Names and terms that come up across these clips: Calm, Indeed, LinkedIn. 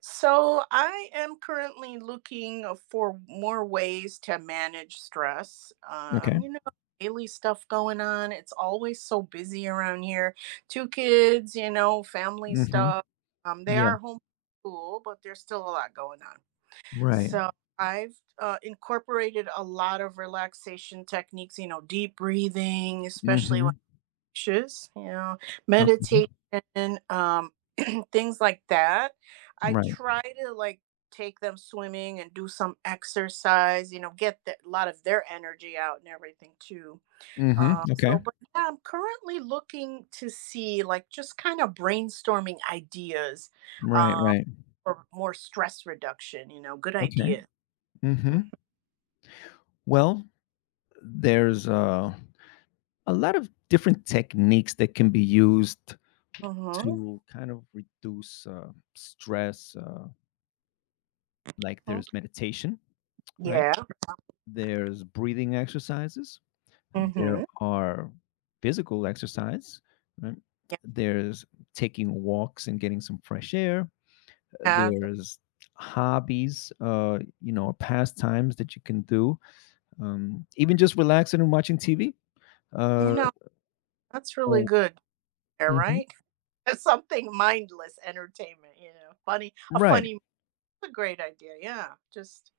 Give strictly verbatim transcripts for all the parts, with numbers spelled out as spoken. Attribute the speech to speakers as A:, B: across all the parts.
A: So I am currently looking uh, for more ways to manage stress.
B: Okay.
A: Um, you know, daily stuff going on. It's always so busy around here. Two kids, you know, family
B: Mhm.
A: stuff. Um, they
B: Yeah.
A: are home school, but there's still a lot going on.
B: Right.
A: So I've uh, incorporated a lot of relaxation techniques, you know, deep breathing, especially
B: Mhm.
A: just, you know,
B: Okay.
A: meditation, um, things like that. I
B: Right.
A: try to like take them swimming and do some exercise, you know, get the, a lot of their energy out and everything too.
B: Mhm.
A: Uh,
B: Okay.
A: so, but yeah, I'm currently looking to see like just kind of brainstorming ideas,
B: Right,
A: um,
B: right.
A: for more stress reduction, you know, good
B: Okay.
A: idea. Mhm.
B: Mhm. Well, there's, uh, a lot of different techniques that can be used
A: Mhm.
B: to kind of reduce, uh, stress, uh, like there's meditation, right?
A: Yeah.
B: There's breathing exercises. There
A: Mhm.
B: are physical exercise, right? There's taking walks and getting some fresh air.
A: Yeah.
B: There's hobbies, uh you know pastimes that you can do, um even just relaxing and watching TV,
A: You
B: uh
A: know, that's really
B: or—
A: good. Yeah,
B: Mhm.
A: right? Something mindless entertainment, you know. Funny, a
B: Right.
A: funny a great idea. Yeah. Just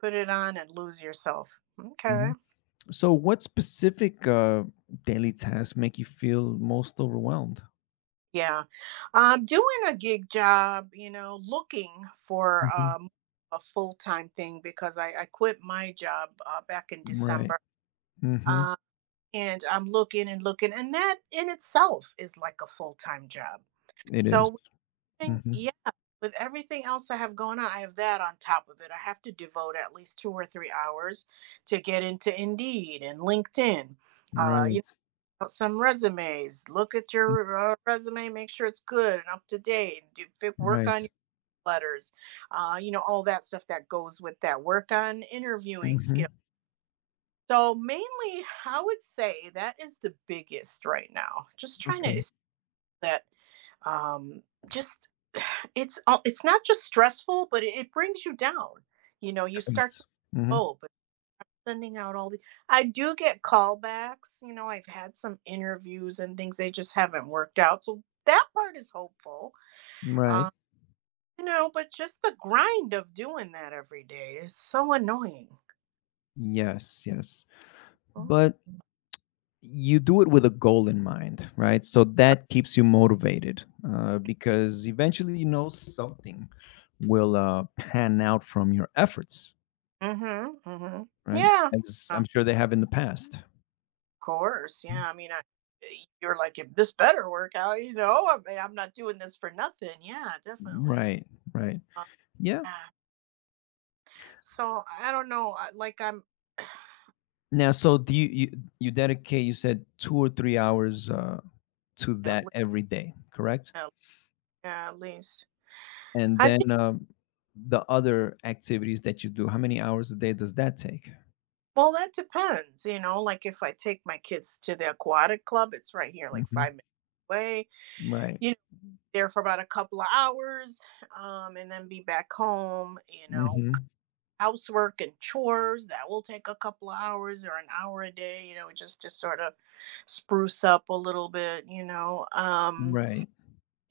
A: put it on and lose yourself. Okay.
B: Mhm. So what specific uh daily tasks make you feel most overwhelmed?
A: Yeah. Um doing a gig job, you know, looking for
B: Mhm.
A: um a full-time thing because I I quit my job uh, back in
B: Right.
A: December.
B: Mm-hmm.
A: Uh, and I'm looking and looking, and that in itself is like a full-time job.
B: It is.
A: So thing,
B: Mm-hmm.
A: yeah, with everything else I have going on, I have that on top of it. I have to devote at least two or three hours to get into Indeed and LinkedIn, uh, you
B: Right.
A: know, some resumes, look at
B: Mm.
A: your, uh, resume, make sure it's good and up to date, do f work on
B: Right.
A: your letters, uh, you know, all that stuff that goes with that, work on interviewing
B: Mm-hmm.
A: skills. So, mainly, I would say that is the biggest right now, just trying to
B: Okay.
A: es that, um, just it's all, it's not just stressful, but it it brings you down. You know, you start to
B: Thanks. Mm-hmm.
A: oh, but sending out all the, I do get callbacks, you know, I've had some interviews and things, they just haven't worked out, so that part is hopeful.
B: Right.
A: Um, you know, but just the grind of doing that every day is so annoying.
B: Yes, yes. But you do it with a goal in mind, right? So that keeps you motivated, uh, because eventually you know something will, uh, pan out from your efforts,
A: Mhm, mhm.
B: right?
A: Yeah.
B: As I'm sure they have in the past.
A: Course, yeah, I mean, I eh, you're like, "If this better work out," you know? I mean, I'm not doing this for nothing. Yeah, definitely.
B: Right, right.
A: Uh,
B: Yeah.
A: yeah. So, I don't know, I like, I'm
B: Now, so do you you, you dedicate? You said two or three hours, uh, to
A: at
B: that
A: le
B: every day, correct?
A: at yeah, at least
B: And
A: I think.
B: then, um, the other activities that you do. How many hours a day does that take?
A: Well, that depends, you know, like, if I take my kids to the aquatic club, it's right here, like,
B: Hmm.
A: five minutes away,
B: Right.
A: you know, there for about a couple of hours, um, and then be back home, you know,
B: Hmm.
A: housework and chores that will take a couple of hours or an hour a day, you know, just to sort of spruce up a little bit, you know. Um,
B: Right.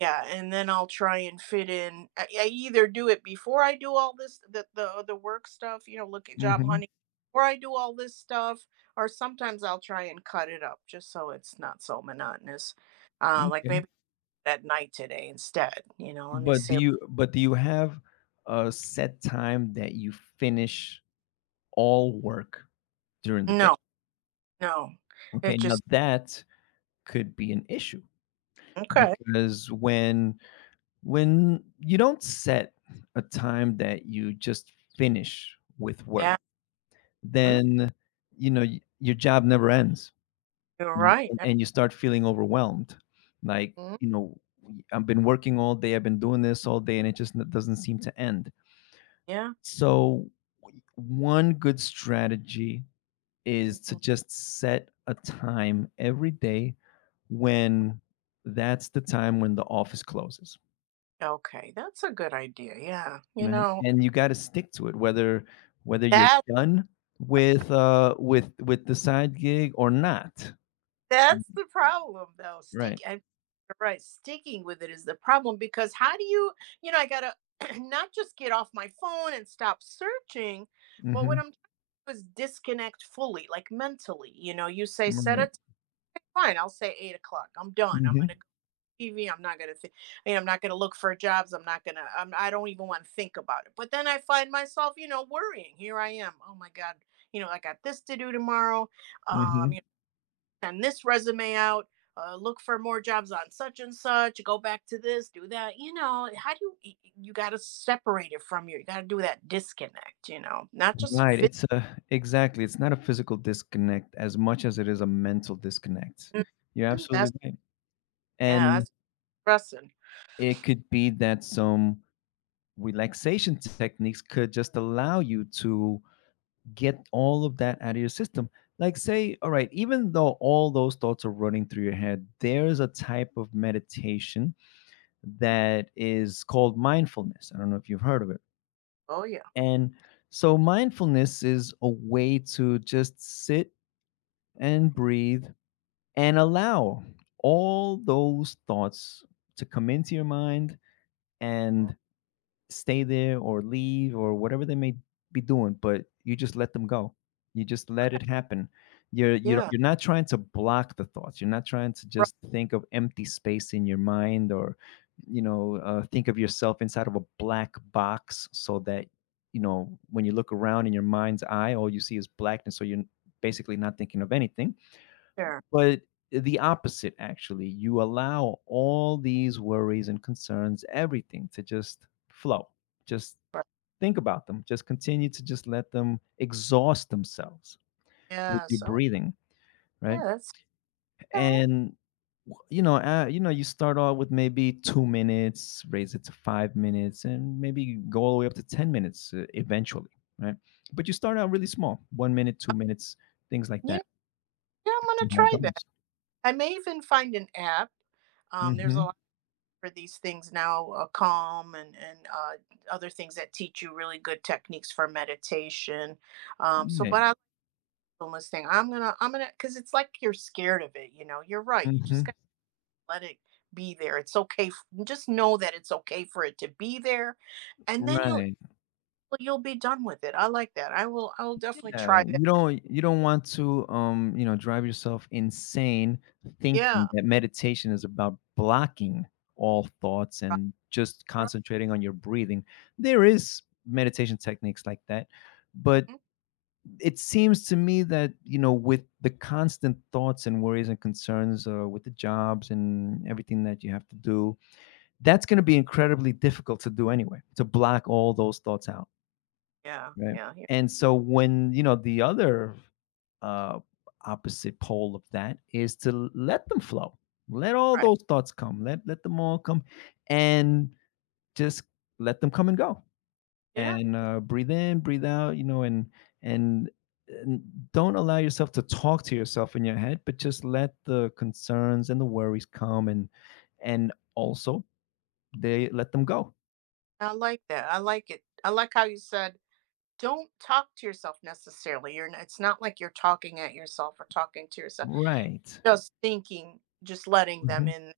A: yeah, and then I'll try and fit in. I, I either do it before I do all this, the, the the work stuff, you know, look at job
B: Hmm.
A: hunting, or I do all this stuff, or sometimes I'll try and cut it up just so it's not so monotonous. Uh, like maybe at night today instead, you know. Let me
B: But do
A: see.
B: you but do you have a set time that you finish all work during the day?
A: No, no,
B: Okay,
A: it
B: now
A: just
B: that could be an issue,
A: okay.
B: because when when you don't set a time that you just finish with work,
A: Yeah, mm,
B: then, you know, y- your job never ends,
A: you're
B: right?
A: right.
B: And, and you start feeling overwhelmed, like,
A: Mm,
B: you know, I've been working all day, I've been doing this all day, and it just n- doesn't seem to end.
A: yeah.
B: So one good strategy is to
A: Mhm.
B: just set a time every day, when that's the time when the office closes,
A: Okay, that's a good idea. Yeah. You
B: right?
A: know,
B: And you got to stick to it, whether whether you're
A: that
B: done with uh with with the side gig or not,
A: that's the problem though. Stick
B: right?
A: I, you're right, sticking with it is the problem because how do you, you know, I got to not just get off my phone and stop searching, but what
B: Hmm.
A: I'm trying to do is disconnect fully, like mentally. You know, you say set a
B: Right.
A: time, fine, I'll say eight o'clock. I'm done. I'm
B: Hmm.
A: gonna T V. I'm not gonna, th- I mean, I'm not gonna look for jobs. I'm not gonna. I'm, I don't even want to think about it. But then I find myself, you know, worrying. Here I am. Oh my god. You know, I got this to do tomorrow. Um,
B: Hmm.
A: you know, send this resume out. Uh, look for more jobs on such and such. Go back to this. Do that. You know, how do you? You got to separate it from you. You got to do that disconnect. You know, not just
B: Right.
A: fit.
B: it's a Exactly, it's not a physical disconnect as much as it is a mental disconnect. You're
A: Mm,
B: absolutely
A: that's
B: right.
A: yeah.
B: And
A: That's stressing.
B: it could be that some relaxation techniques could just allow you to get all of that out of your system. Like, say, all right, even though all those thoughts are running through your head, there's a type of meditation that is called mindfulness. I don't know if you've heard of it.
A: Oh yeah.
B: And so mindfulness is a way to just sit and breathe and allow all those thoughts to come into your mind
A: Mhm.
B: and stay there or leave or whatever they may be doing, but you just let them go. You just let it happen. You're you're
A: Yeah.
B: you're not trying to block the thoughts. You're not trying to
A: Right
B: just think of empty space in your mind or, you know uh, think of yourself inside of a black box, so that, you know, when you look around in your mind's eye, all you see is blackness, so you're basically not thinking of anything,
A: there.
B: but the opposite, actually, you allow all these worries and concerns, everything, to just flow. Just
A: Right.
B: think about them. Just continue to just let them exhaust themselves with
A: Yeah.
B: your
A: So
B: breathing,
A: yeah.
B: right?
A: That's okay.
B: And w- you know, uh, you know, you start off with maybe two minutes, raise it to five minutes, and maybe go all the way up to ten minutes, uh, eventually, right? But you start out really small, one minute, two minutes, things like
A: You
B: that.
A: know, yeah, I'm gonna
B: See how it
A: try that.
B: goes.
A: I may even find an app. Um, there's a
B: Mm-hmm.
A: lot for these things now, uh, Calm and and uh, other things that teach you really good techniques for meditation. Um, so, but
B: Yeah.
A: I like this thing. I'm gonna, I'm gonna, because it's like you're scared of it. You know, you're right. You just
B: Mm-hmm.
A: gotta let it be there. It's okay. f- Just know that it's okay for it to be there, and then you'll
B: Right.
A: you'll be done with it. I like that. I will. I will definitely
B: Yeah,
A: try that.
B: you don't you don't want to, um, you know, drive yourself insane
A: Yeah.
B: thinking that meditation is about blocking all thoughts and just
A: Right.
B: concentrating on your breathing. There is meditation techniques like that, but
A: Mhm.
B: it seems to me that, you know, with the constant thoughts and worries and concerns, uh, with the jobs and everything that you have to do, that's going to be incredibly difficult to do anyway, to block all those thoughts out.
A: Yeah.
B: Right.
A: Yeah. Yeah.
B: And so, when, you know, the other uh opposite pole of that is to l- let them flow. Let all
A: Right.
B: those thoughts come. Let let them all come, and just let them come and go.
A: Yeah.
B: And, uh breathe in, breathe out, you know, and and and don't allow yourself to talk to yourself in your head, but just let the concerns and the worries come, and and also, they, let them go.
A: I like that. I like it. I like how you said, "Don't talk to yourself necessarily. You're not it's not like you're talking at yourself or talking to yourself.
B: Right.
A: Just thinking, just letting them
B: Hmm.
A: in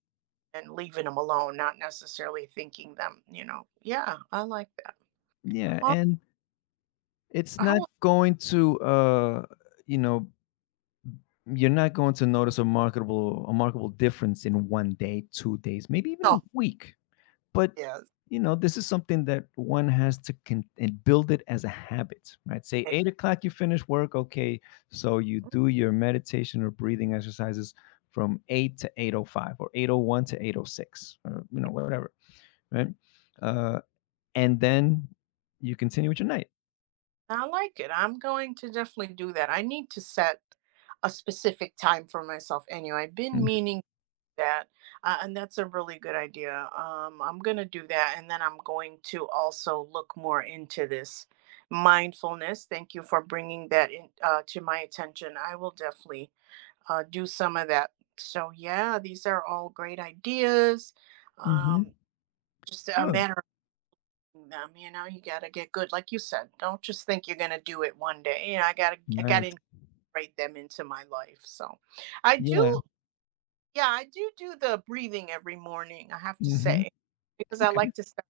A: and leaving them alone, not necessarily thinking them, you know." Yeah, I like that.
B: Yeah.
A: Oh,
B: And it's
A: I
B: not
A: will
B: going to, uh, you know, you're not going to notice a marketable, a markable difference in one day, two days, maybe even a
A: oh,
B: week. But
A: yes.
B: you know, this is something that one has to con- and build it as a habit, right? Say
A: Ex,
B: eight o'clock, you finish work. Okay, so you do your meditation or breathing exercises from eight to eight o five, or eight o one to eight o six, or, you know, whatever, right? Uh, and then you continue with your night.
A: I like it. I'm going to definitely do that. I need to set a specific time for myself anyway. I've been
B: Mhm.
A: meaning that, uh, and that's a really good idea. Um, I'm gonna do that, and then I'm going to also look more into this mindfulness. Thank you for bringing that in uh, to my attention. I will definitely uh, do some of that. So yeah, these are all great ideas.
B: Mhm.
A: Um, just a
B: Sure.
A: matter of doing them. You know, you gotta get good, like you said. Don't just think you're gonna do it one day. You know, I gotta I gotta
B: Right.
A: incorporate them into my life. So, I
B: Yeah.
A: do yeah, I do do the breathing every morning, I have to
B: Mhm.
A: say, because I
B: Okay.
A: like to start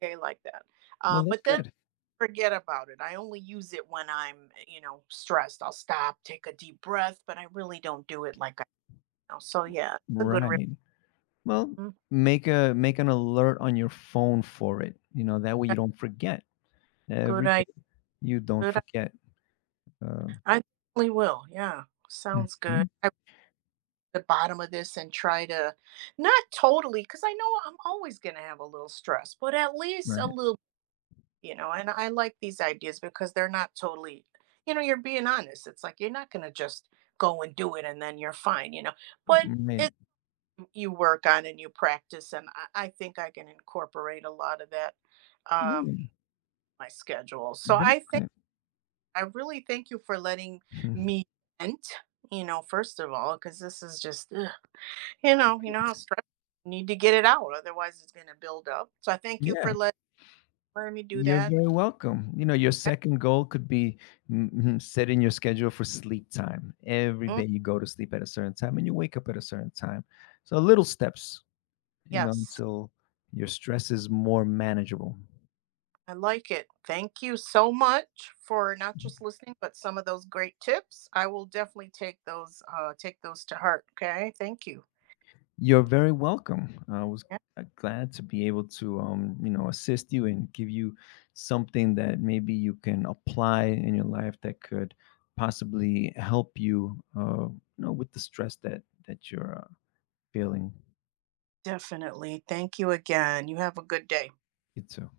A: the day like that.
B: Well,
A: Um,
B: that's
A: but then
B: good.
A: forget about it. I only use it when I'm, eh, you know, stressed. I'll stop, take a deep breath, but I really don't do it like I know. So yeah, it's a good re-
B: Right. Well,
A: mm,
B: make a make an alert on your phone for it. You know, that way
A: yeah,
B: you don't forget.
A: good
B: Every day
A: idea.
B: you don't
A: Good. i-
B: forget. Uh,
A: I definitely will. Yeah, sounds good.
B: mhm.
A: I the bottom of this and try to not totally, because I know I'm always going to have a little stress, but at least a
B: Right.
A: little. You know, and I like these ideas because they're not totally, you know, you're being honest. It's like you're not going to just go and do it and then you're fine, you know. But
B: Right.
A: it you work on and you practice, and I, I think I can incorporate a lot of that um in
B: Yeah.
A: my schedule. So I think
B: Definitely.
A: I really thank you for letting
B: Mhm.
A: me vent, you know, first of all, because this is just ugh. You know, you know how
B: Great.
A: stressful, need to get it out, otherwise it's gonna build up. So I thank you
B: Yeah.
A: for letting letting me do
B: You're
A: that.
B: very welcome. You know, your
A: Yeah.
B: second goal could be, mhm, setting your schedule for sleep time. Every
A: Mm,
B: day you go to sleep at a certain time and you wake up at a certain time. So little steps, you know,
A: yes.
B: until your stress is more manageable.
A: I like it. Thank you so much for not just listening, but some of those great tips. I will definitely take those uh take those to heart, okay? Thank you.
B: You're very welcome. I was,
A: Yeah,
B: uh, glad to be able to, um, you know, assist you and give you something that maybe you can apply in your life that could possibly help you, uh, you know, with the stress that that you're, uh, feeling.
A: definitely. Thank you again. You have a good day.
B: You too.